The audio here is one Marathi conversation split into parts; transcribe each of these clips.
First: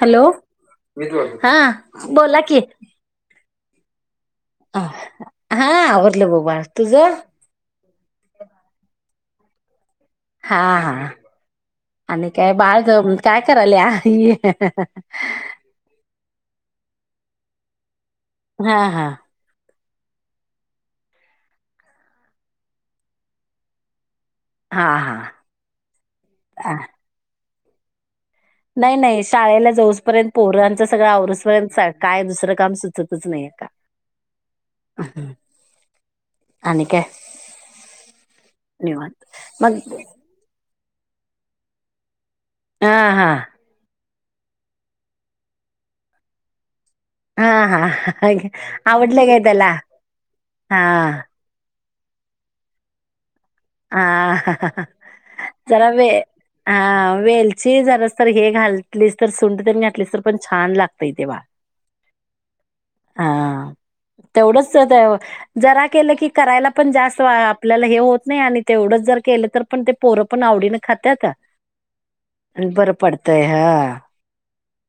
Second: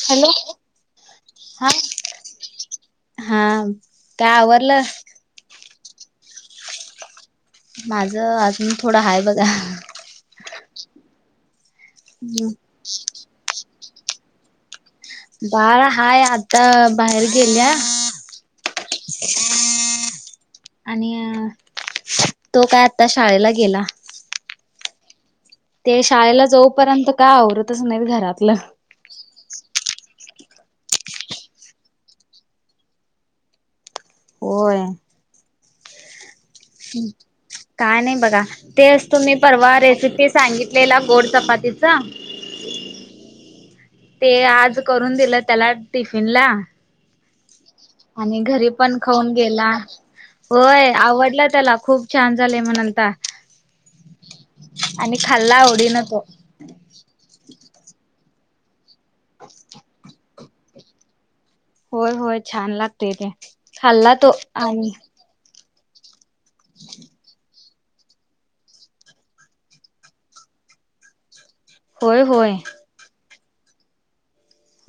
हॅलो हा बोला की हा काय आवरलं हा आवरलं बग बाळ तुझ माझं अजून थोडं हाय बघा हा हा आणि काय बाळ ग काय करायल आी बाळा हाय आता बाहेर गेल्या हा हा आणि तो काय आता शाळेला गेला हां हां ते शाळेला जाऊपर्यंत काय आवरतच नाही घरातलं नाही नाही शाळेला जऊसपर्यंत पोरांचा सगळं आवरुस पर्यंत काय दुसरं काम सुचतच नाही का [unintelligible] होय हम् काय नाही बघा तेच निवांत तुम्ही परवा मग रेसिपी सांगितलेला गोड चपातीचा हां हा ते आज करून दिलं त्याला टिफिन ला हा हा आणि घरी पण आवडलं खाऊन काय त्याला गेला हा होय आवडला त्याला खूप छान झालेय म्हणतला ह खाल्ला जला आवडीनं वे तो हा वेलची जरास तर हे घाललीस तर सुंट तरी घातलीस तर पण छान लागतय तेव्हा होय होय छान लागतेय ते खाल्ला तो तेवढंच आणि तर जरा केलं की करायला पण जास्त आपल्याला हे होत नाही आणि ते एवढंच जर केलं तर पण ते पोरं पण आवडीने खात्याात होय होय आणि बरं पडत ह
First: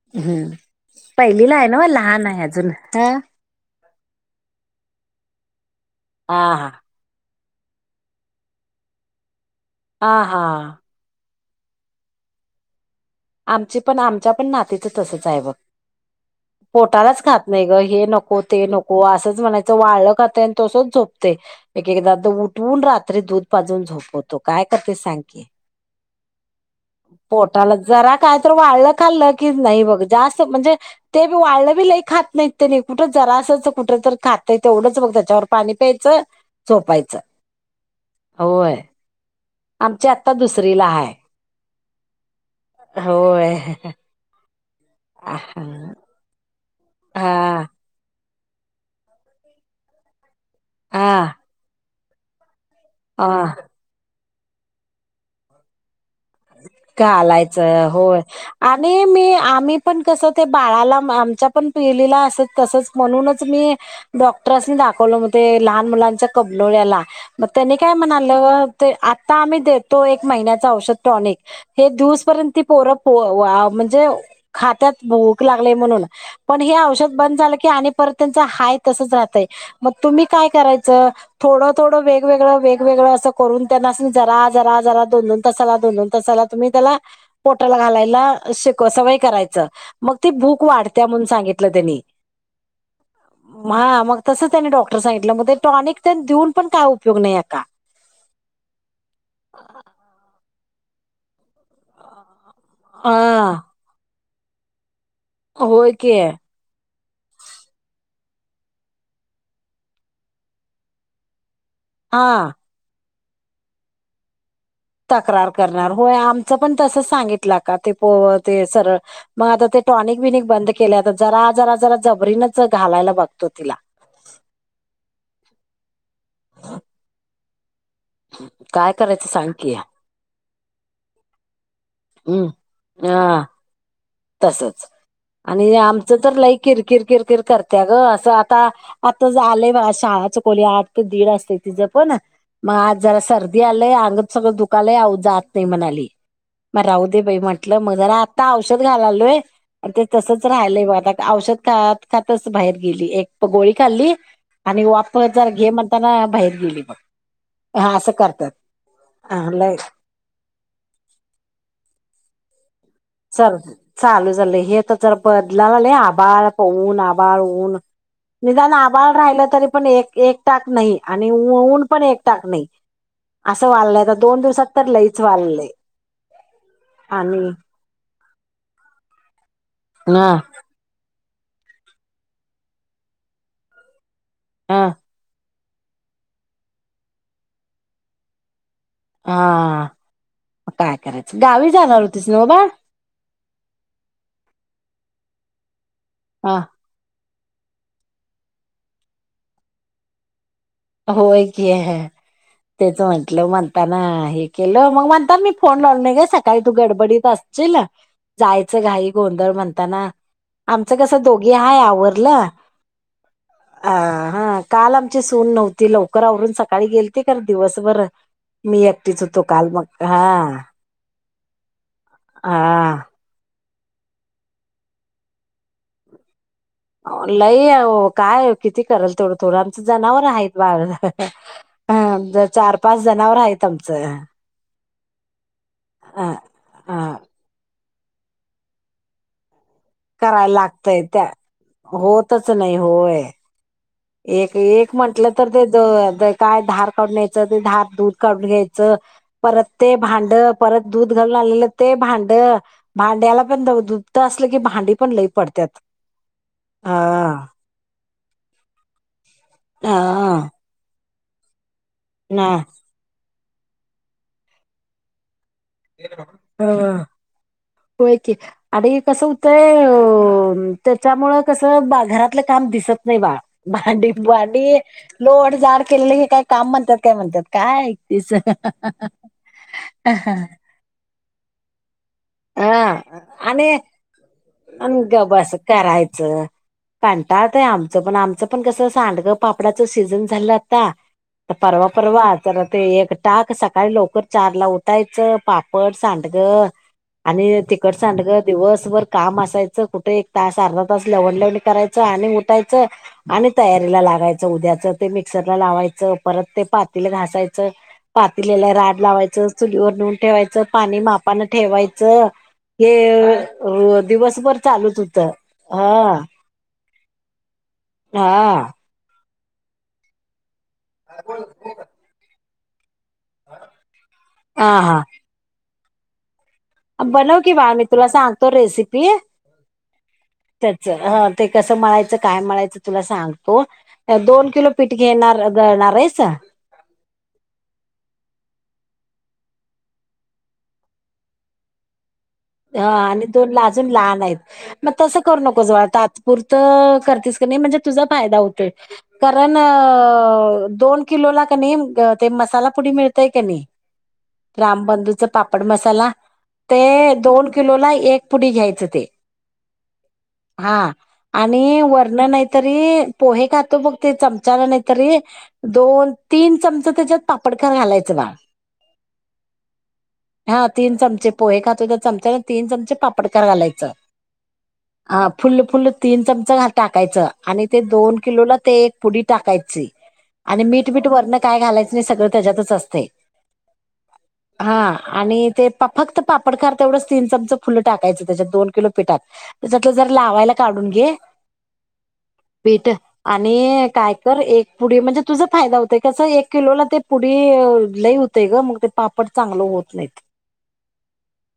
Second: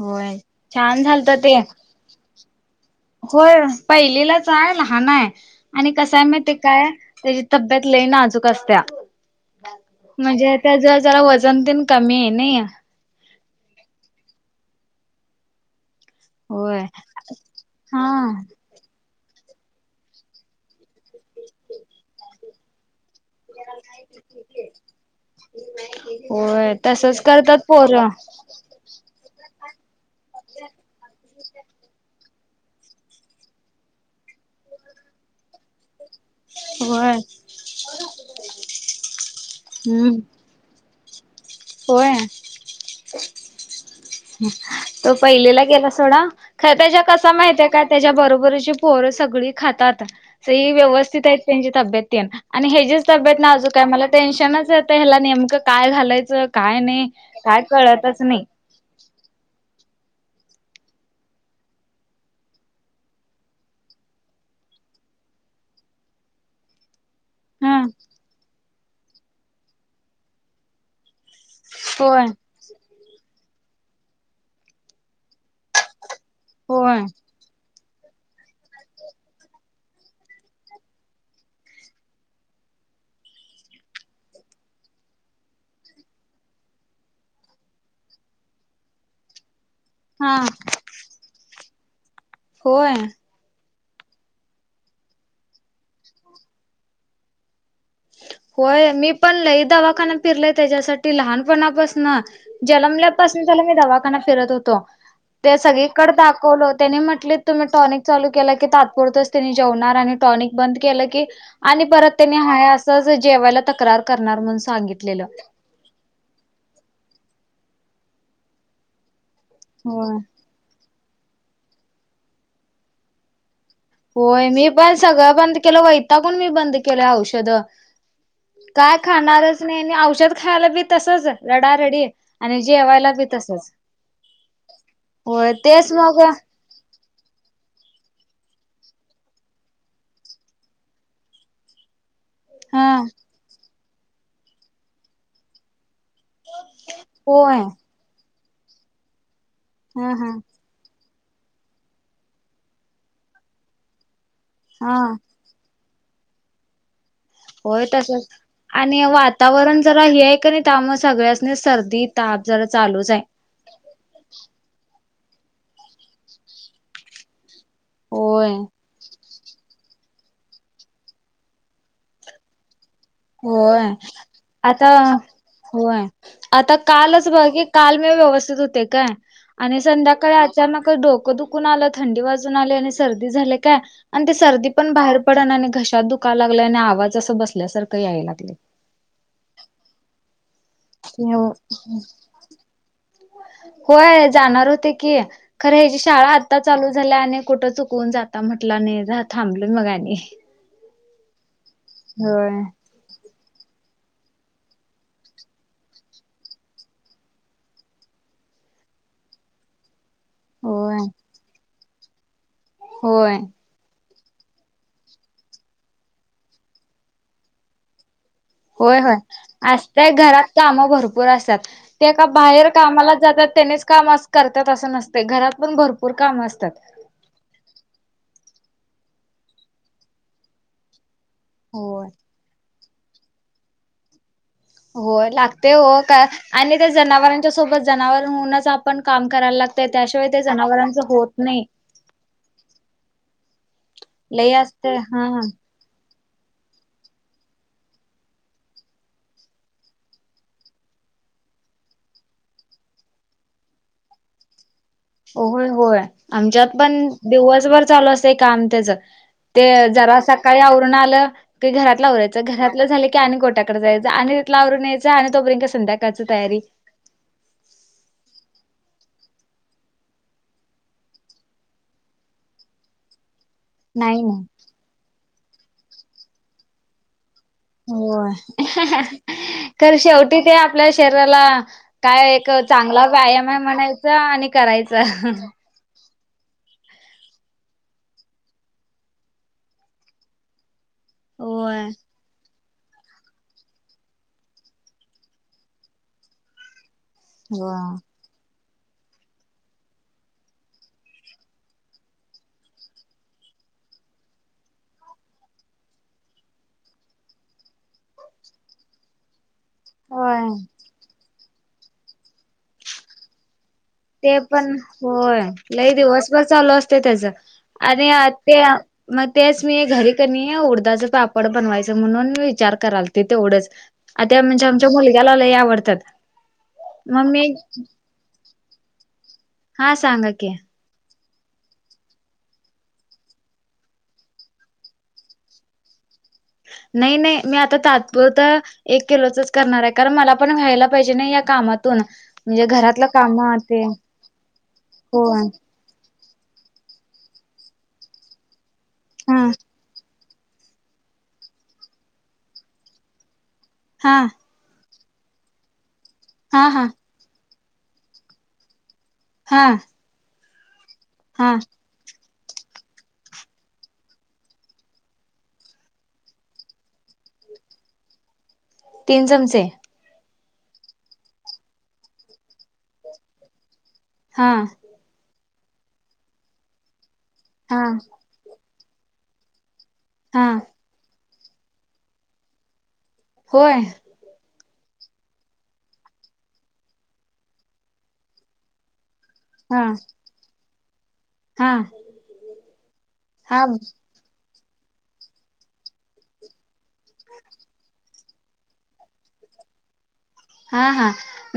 होय हम् छान झालत ते पहिलीला आहे ना लहान आहे अजून होय पहिलेलाच आहे लहान आहे आणि कसय मा ते हा काय त्याची तब्येत लय नाजूक असत्या हा हा म्हणजे हा त्या जर जरा वजन तन कमी आहे नाही या आमची पण आमच्या पण नातीच तसंच आहे बघ होय पोटालाच खात नाही ग हे हा नको ते नको हो असंच म्हणायचं वाळलं खातंय आणि तसंच झोपते एक एकदा पण रात्री दूध पाजून झोपवतो काय करते सांगते होय तसच करतात पोर जरा काय तरी वाळलं खाल्लं की नाही ब जास्त म्हणजे तेी वाळलं बी लई खात नाहीत ते नाही कुठं जरा असयचं कुठं तर खातय तेवढंच बघ त्याच्यावर पाणी प्यायचं होय झोपायचं होय आमची हम्म आता दुसरीला हाय होय होय तो पहिलेला गेला हा सोडा खर त्याच्या कसा हा माहितय का त्याच्या बरोबरीची पोर सगळी खातात स व्यवस्थित आहेत त्यांची तब्येत आणि हे ज हा तब्येत नाजूक आहे मला टेन्शनच येतय ह्याला नेमकं काय घालायचं काय नाही काय घालायचं होय कळतच नाही आणि मी आम्ही पण कसं ते बाळाला आमच्या पण पिलीला असत तसंच म्हणूनच मी डॉक्टरसनी दाखवलं म ते लहान मुलांच्या कग्नोळ्याला मग त्यांनी हा काय म्हणालं ते आता आम्ही देतो एक महिन्याच औषध टॉनिक हे होय दिवसपर्यंत ती पोर म्हणजे खात्यात भूक लागली म्हणून पण हे होय औषध बंद झालं की आणि परत त्यांच हाय तसच राहतंय मग तुम्ही काय करायचं थोडं, थोडं वेगवेगळं, वेगवेगळं असं करून त्यांना जरा, जरा जरा दोन, दोन तासाला दोन, दोन तासाला त्याला पोटाला घालायला शिक सवय करायचं मग ती हा भूक वाढत्या म्हणून सांगितलं त्यांनी होय हां मग तसं त्यांनी डॉक्टर सांगितलं मग ते टॉनिक देऊन पण काय उपयोग नाही आक्का होय मी पण दवाखाना फिरलय त्याच्यासा त लहानपणापासन जन्मल्यापासून मी हा त्याला दवाखाना फिरत होतो ते होय सगळीकडे की दाखवलोत त्यांनी म्हटले तुम्ही टॉनिक चालू केलं की तात्पुरतच त्यांनी जेवणार आणि टॉनिक बंद केलं की आणि परत हा त्यांनी हाय असंच जेवायला तक्रार करणार म्हणून सांगित तक्रार करणार होय आमच पण तस सांगितलं का ते सरळ मग आता ते होय टॉनिक, बिनिक बंद केले आता जरा जरा जरा जबरीनच घालायला बघतो तिला होय मी पण सगळं बंद केलं वैतागुन मी बंद केलं औषध काय करायचं सांग खाणारच की नाही औषध खायला बी तसच रडारडी हम् आणि जेवायला बी हा तसच तसच होय आणि तेच आमचं मग तर लाई किर, किर, किर, किर कर त्या ग असं आता, आता आलंय शाळाच चुकवली आठ ते दीड असते तिचं पण मग हा आज जरा सर्दी आलंय अंग सगळं दुखालाय आऊ जात नाही म्हणाली मग राहू दे बाई होय. म्हंटलं मग जरा आत्ता औषध घालालोय आणि ते हा हा तसच राहिलंय बघ आता औषध खातच, खातच बाहेर गेली एक गोळी खाल्ली आणि हा वाप जर घे म्हणताना बाहेर गेली बग होय तसच आणि लय वातावरण जरा हे आहे का नाही इथ आम सगळ्यासनी सर्दी ताप जरा चालूच आहे च चालू झालंय हे तर जर बदला झाले आभळ प न आभळ ऊन होय. निदान आबाळ राहिलं तरी पण एक, एक टाक नाही आणि ऊन पण एक टाक नाही असं होय वाढलंय आता दोन दिवसात तर आता लईच वाढलंय होय आता कालच बघा आणि कि काल म व्यवस्थित होते काय आणि हा संध्याकाळी अचानकच डोकं दुखून आलं थंडी वाजून आले आणि सर्दी झाले काय आणि ते सर्दी हा पण बाहेर पडन आणि घशात दुकाय लागला आणि आवाज असं बसल्यासारखं याय लागले हा काय करायचं हो गावी जाणार होतीच नव्ह बा होय जाणार होते की खरं ह्याची शाळा आता हा चालू झाल्या आणि कुठं चुक कुण जाता म्हटलं नाही थांबलय मग आणि होय की ह होय तेच म्हटलं म्हणताना हे केलं मग म्हणता मी फोन लाव नाही गे सकाळी तू गडबडीत असशील जायचं घाई गोंधळ म्हणताना आमचं होय कसं दोघी हाय आवरलं होय अ हा काल आमची सून नव्हती लवकर आवरून सकाळी गेलती खर दिवसभर मी होय, होय एकटीच होतो काल मग असतय घरात हा कामं भरपू होय असतात ते का बाहेर हा. कामाला जातात त्यानेच काम अस करतात असं नसते घरात पण भरपूर काम असतात लई आहे काय किती कराल थोडं आमचं जनावर आहेत बार होय ह चार, पाच जनावर आहेत आमचं होई लागतय हो, का अ आणि त्या अ जनावरां त्याच्या सोबत जनावर होऊनच आपण काम करायला लागतय, त्याशिवाय ते करायला जनावरांच लागतय त्या होत नाही. होतच नाही होय, लई एक-एक असते म्हंटलं हा तर ते त धार काढून घ्यायचं, ते धार दूध काढून घ्यायचं. परत ते भांड, परत दूध घालून आलेलं ते भांड भांड्याला पण दुपत असलं की भांडी पण लई पडत्यात. होय-होय, आमच्यात पण हा दिवसभर चालू असतंय काम तेझ ते जरा हा सकाळी आवरण आलं, ते घरातल आवरायच, ना. घरातलं झालं की आणि गोट्या जायच, आणि तितल आवरून यायच, आणि तोपर्यंका संध्याकाळची तयारी होय की. आणि कसं हूतंय, त्याच्यामुळं कसं बा घरातलं काम दिसत नाही बा. भांडीत नाही नाही भांडी, लोड जाड केलेले, हे काय काम म्हणतात काय? म्हणत्यात होय, खर शेवटी हा ते आपल्या शरीराला काय एक चांगला व्यायाम आहे आणि म्हणायचा, आणि करायच. आणि करायचं कंटाळतय आमचं पण, आमचं पण कसं, सांडगं पापडाचं सीझन झाल्यात ता परवा होय परवा तर ते एक टाक सकाळी लवकर चारला उठायचं, पापड, सांडगं आणि तिखट होय सांडग दिवसभर काम असायचं, कुठ एक तास, अर्धा तास, लवणंडल्यावाणी करायचं, आणि उठायचं आणि तयारीला लागायच, उद्याचं ते मिक्सरला लावायचं, परत ते पातील घासायचं. पातीलेला राड लावायचं. चुलीवर नुन होय. ठेवायचं, पाणी मापन ठेवायचं, हे ते दिवसभर पण, चालूच होत होय, लई हा दिवसभर चालू असतय तेच, आणि ते हा मग तेच मी घरी कनी, उडदााच पापड बनवायच म्हणून विचार कराल ते तेवढंच, आ त्या म्हणजे, हा आमच्या हा मुलग्याला लय आवडतात. बनव की बाळ, मी तुला सांगतो रेसिपी हा सांगा की त्याच, ह ते कसं म्हळायचं, काय म्हळायचं तुला सांगतो. दोन किलो पीठ घेणार, गळणारयस? नई नई, मी आता तात्पुरत एक किलोचच करणाराय, कारण मला पण व्हायला पाहिजे ना, या कामातून हा घरातलं आणि काम दोन ते लाजून लहान हायत, मग तसं हो करू नकोस बाळ पुरतं करतेस क नइ, म्हणजे तुझा फायदा होतोय, हा कारण अं दोन किलोला कनी, अ ते मसाला पुडी मिळतय क नई हा. रामबंधूचा पापड मसाला, हा ते हा दोन किलोला एक पुडी घ्यायचं ते हा. हा हा आणि वरण नई तरी, पोहे खातो बग ते, चमचाला नाही तरी दोन, तीन चमचं त्याच्यात पापडकार घालायचं बाळ तीन चमचे? हा तीन चमचे पोहे खातोय, त्या चमचान तीन चमचे पापडकार घालायचं. हा. हा, फुल्ल-फुल्ल तीन चमचं टाकायचं, आणि हा ते दोन किलोला ते पुडी टाकायची, हा आणि मीठ-बीट वरण काय घालायचं नय, सगळं त्याच्यातच असतंय होय? हा, आणि ते पप-फक्त पापडखार तेवढंच तीन चमचं फुल्ल टाकायचं, त्याच्यात दोन किलो पिठात, हा त्याच्यातलं जरा लावायला काढून घे हा पीठ, हा आणि काय तर एक पुडी म्हणजे तुझा फायदा हुतय कसं एक किलोला ते पुडी लई हुतय ग मंग ते पापड चांगलं होत नाहीत. हा हा,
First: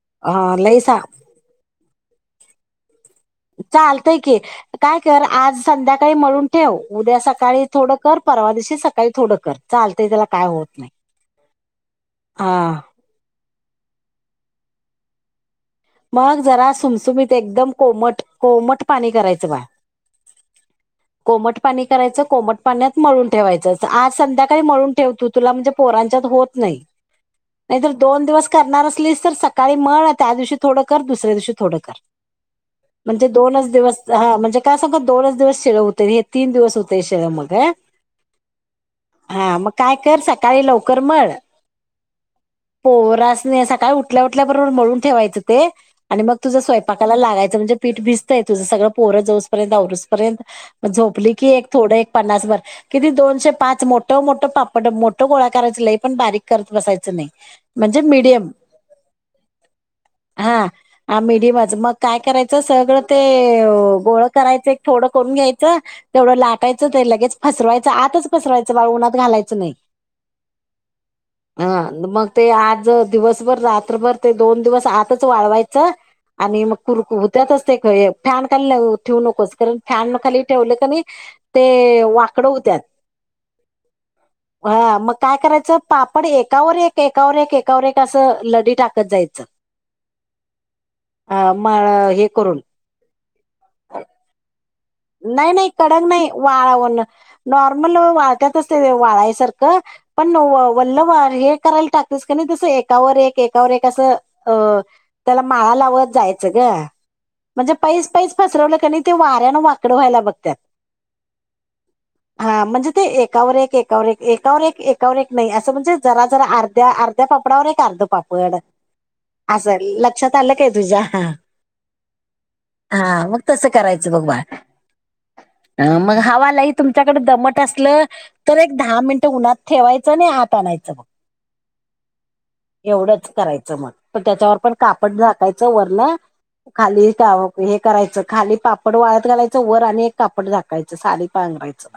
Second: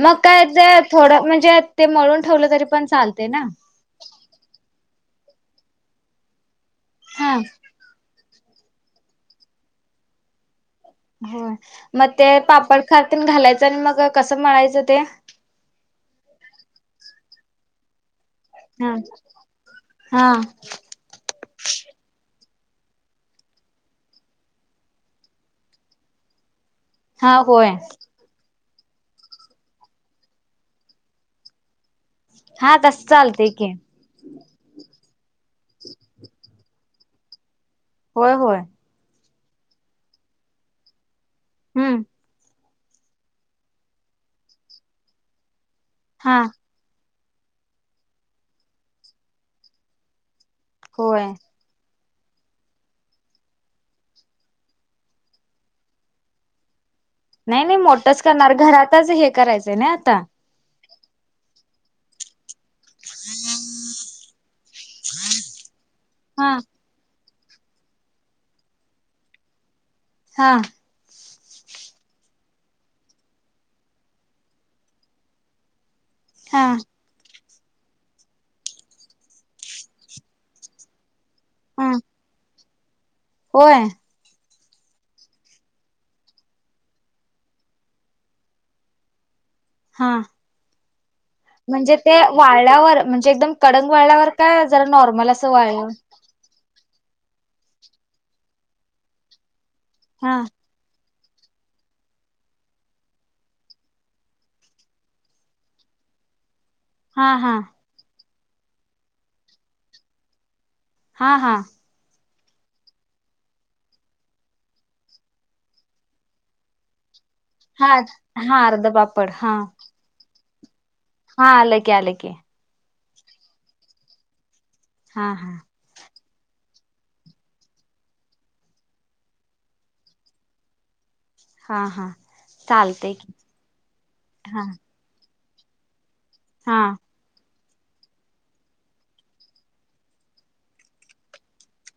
मग अ काय ते लई सा थोडं म्हणजे ते मळून ठेवलं तरी पण चालते ना. चालतंय की काय कर आज संध्याकाळी मळून ठेव उद्या हा सकाळी थोडं कर परवा दिवशी सकाळी थोडं कर चालतंय त्याला काय होत नाही. ह मग ते हा पापड खार तेन घालायचं अन् मग कसं मळायचं ते. मग जरा सुमसुमीत एकदम कोमट कोमट हा पाणी करायचं बाळ. हा कोमट पाणी करायचं कोमट पाण्यात मळून ठेवायचं आज संध्याकाळी मळून ठेव तू तुला म्हणजे पोरांच्यात होत नाही. हा होय. नाहीतर दोन दिवस करणार असलीस तर सकाळी मळ त्या दिवशी थोडं कर दुसऱ्या दिवशी थोडं कर. हा तस म्हणजे चालतय दोनच की दिवस हा म्हणजे का सांग दोनच दिवस शीळ हुतय हे तीन दिवस हुतय शीळ मग अ. होय होय. हा मग काय कर सकाळी लवकर मळ. हम्म. पोरास नी सकाळी उठल्या उठल्याबरोबर मळून ठेवायचं ते आणि मग हा तुझं स्वय पाकाला लागायचं म्हणजे पीठ भिजतंय तुझं सगळ पोरं जऊसपर्यं आवरूसपर्यंत होय झोपली की एक थोडं एक पन्नास भर किती दोनशे पाच मोठं-मोठं पापड मोठं गोळा करायच लई पण बारीक करत बसायचं नाही. नाही नाही म्हणजे मोठच मीडियम करणार घरातच हे करायचंय ना आता. हा, मिडियमच मग काय कराय सगळं ते गोळ करायचं एक थोडं करून घ्यायचं तेवढं हा लाटाय च लगेच पसरवायचं आतच पसरवायच बाळ उनात घालायचं नाही. हा. ह मग ते आज दिवसभर रात्रभर ते दोन दिवस आतच वाळवायच आणि हा मग कुरकु त्यातच ते ख फॅन खाली ल ठेवू नकोस कारण फॅन खाली ठेवलं क नाही ते हा वाकडं हुत्यात. होय. [inaudible] हा मग काय करायचं पापड एकावर एक, एकावर एक, एकावर एक असं लडी टाकत जायचं. हा, म्हणजे ते हे करून वाळल्यावर म्हणजे एकदम कडंग वाळल्यावर काय जरा नॉर्मल असं वाळल्यावर. वाळवण नॉर्मल वाळत्यातच ते वाळायसारखं हा पण वल्ल भार हे करायला टाकतेस क नाही तसं एकावर एक, एकावर एक असं अ त्याला माळा लावत जायचं ग. हा हा. पईस पईस पसरवलं क नाही ते वाऱ्यान वाकडं व्हायला बघत्यात. हा हा. [inaudible] हा म्हणजे ते एकावर एक, एकावर एक, एकावर एक, एकावर एक नाही असं म्हणजे जरा-जरा अर्ध्या अर त्या पापडावर एक हा अर्ध पापड, हा अर्ध पापड हा असं लक्षात आलं काय तुझ्या. हा आल की आल की. हा मग तसं करायचं बघ बाळ. हा हा. मग हवा लई तुमच्याकडे दमट असलं तर एक दहा मिनटं उन्हात ठेवायचं आणि आत आणायचं बघ. हा हा चालते एवढच की करायचं मग पण त्याच्यावर हा पण काप पडदा झाकायचं वरण हा खाली हे करायचं खाली पापड वाळत घालायचं. वर आणि एक कापड झााकायचं साली पांगरायचं.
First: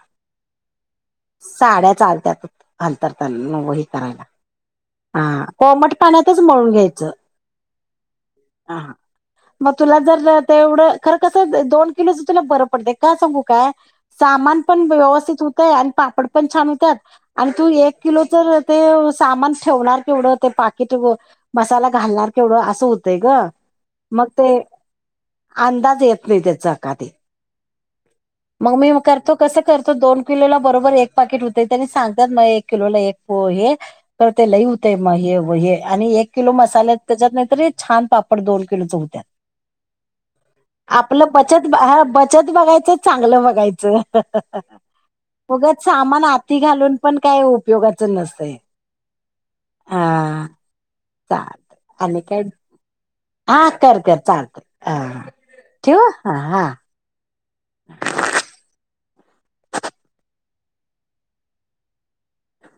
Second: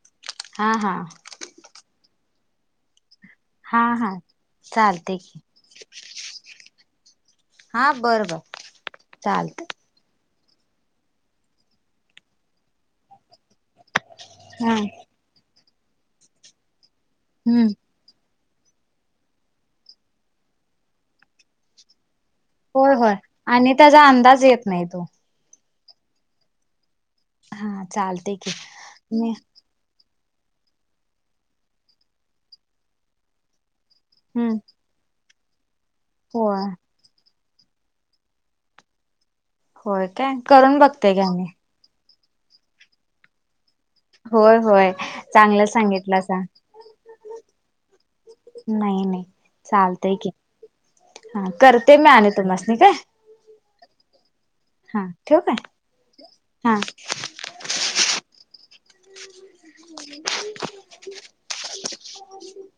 हा हा. साड्या चालत्यात. हंतरताना ह हा हा करायला चालते की हा कोमट पाण्यातच म्हळून घ्यायचं. हा बरं बर हा चालत. मग तुला जर तेवढं खर कस दोन किलोच तुला बरं पडत काय सांगू काय. सामान हा पण व्यवस्थित होतय आणि पापड पण छान होतात आणि तू हम्म एक किलो तर ते सामान ठेवणार केवढ ते पाकिट मसाला घालणार तेवढं असं होय होय होतंय ग, आणि त्याचा मग अंदाज ते येत नाही तो अंदाज येत नाही त्याच का ते. हा चालते की. खरंतर दोन किलोला बरोबर एक पाकिट होत त्यांनी सांगतात मग एक किलोला एक हे. तर ते हम्म लई होते म हे हे आणि एक किलो होय मसाले त्याच्यात नाहीतर छान पापड दोन किलो च होत्या. होय काय? करून बघतेय घ्या मी. बचत हा बचत बघायचं चांगलं बघायचं. होय होय चांगलं उगच सांगितलं सामान सा आती घालून पण काय उपयोगाच नसतय. नाही नाही चालतय की. हा चालत करते मी आणि काय, तुम्हासनी काय हा कर कर चालत. हा हां ठेवू काय ठेवू, हा हां. ह [unintelligible] हो [unintelligible] ह [unintelligible]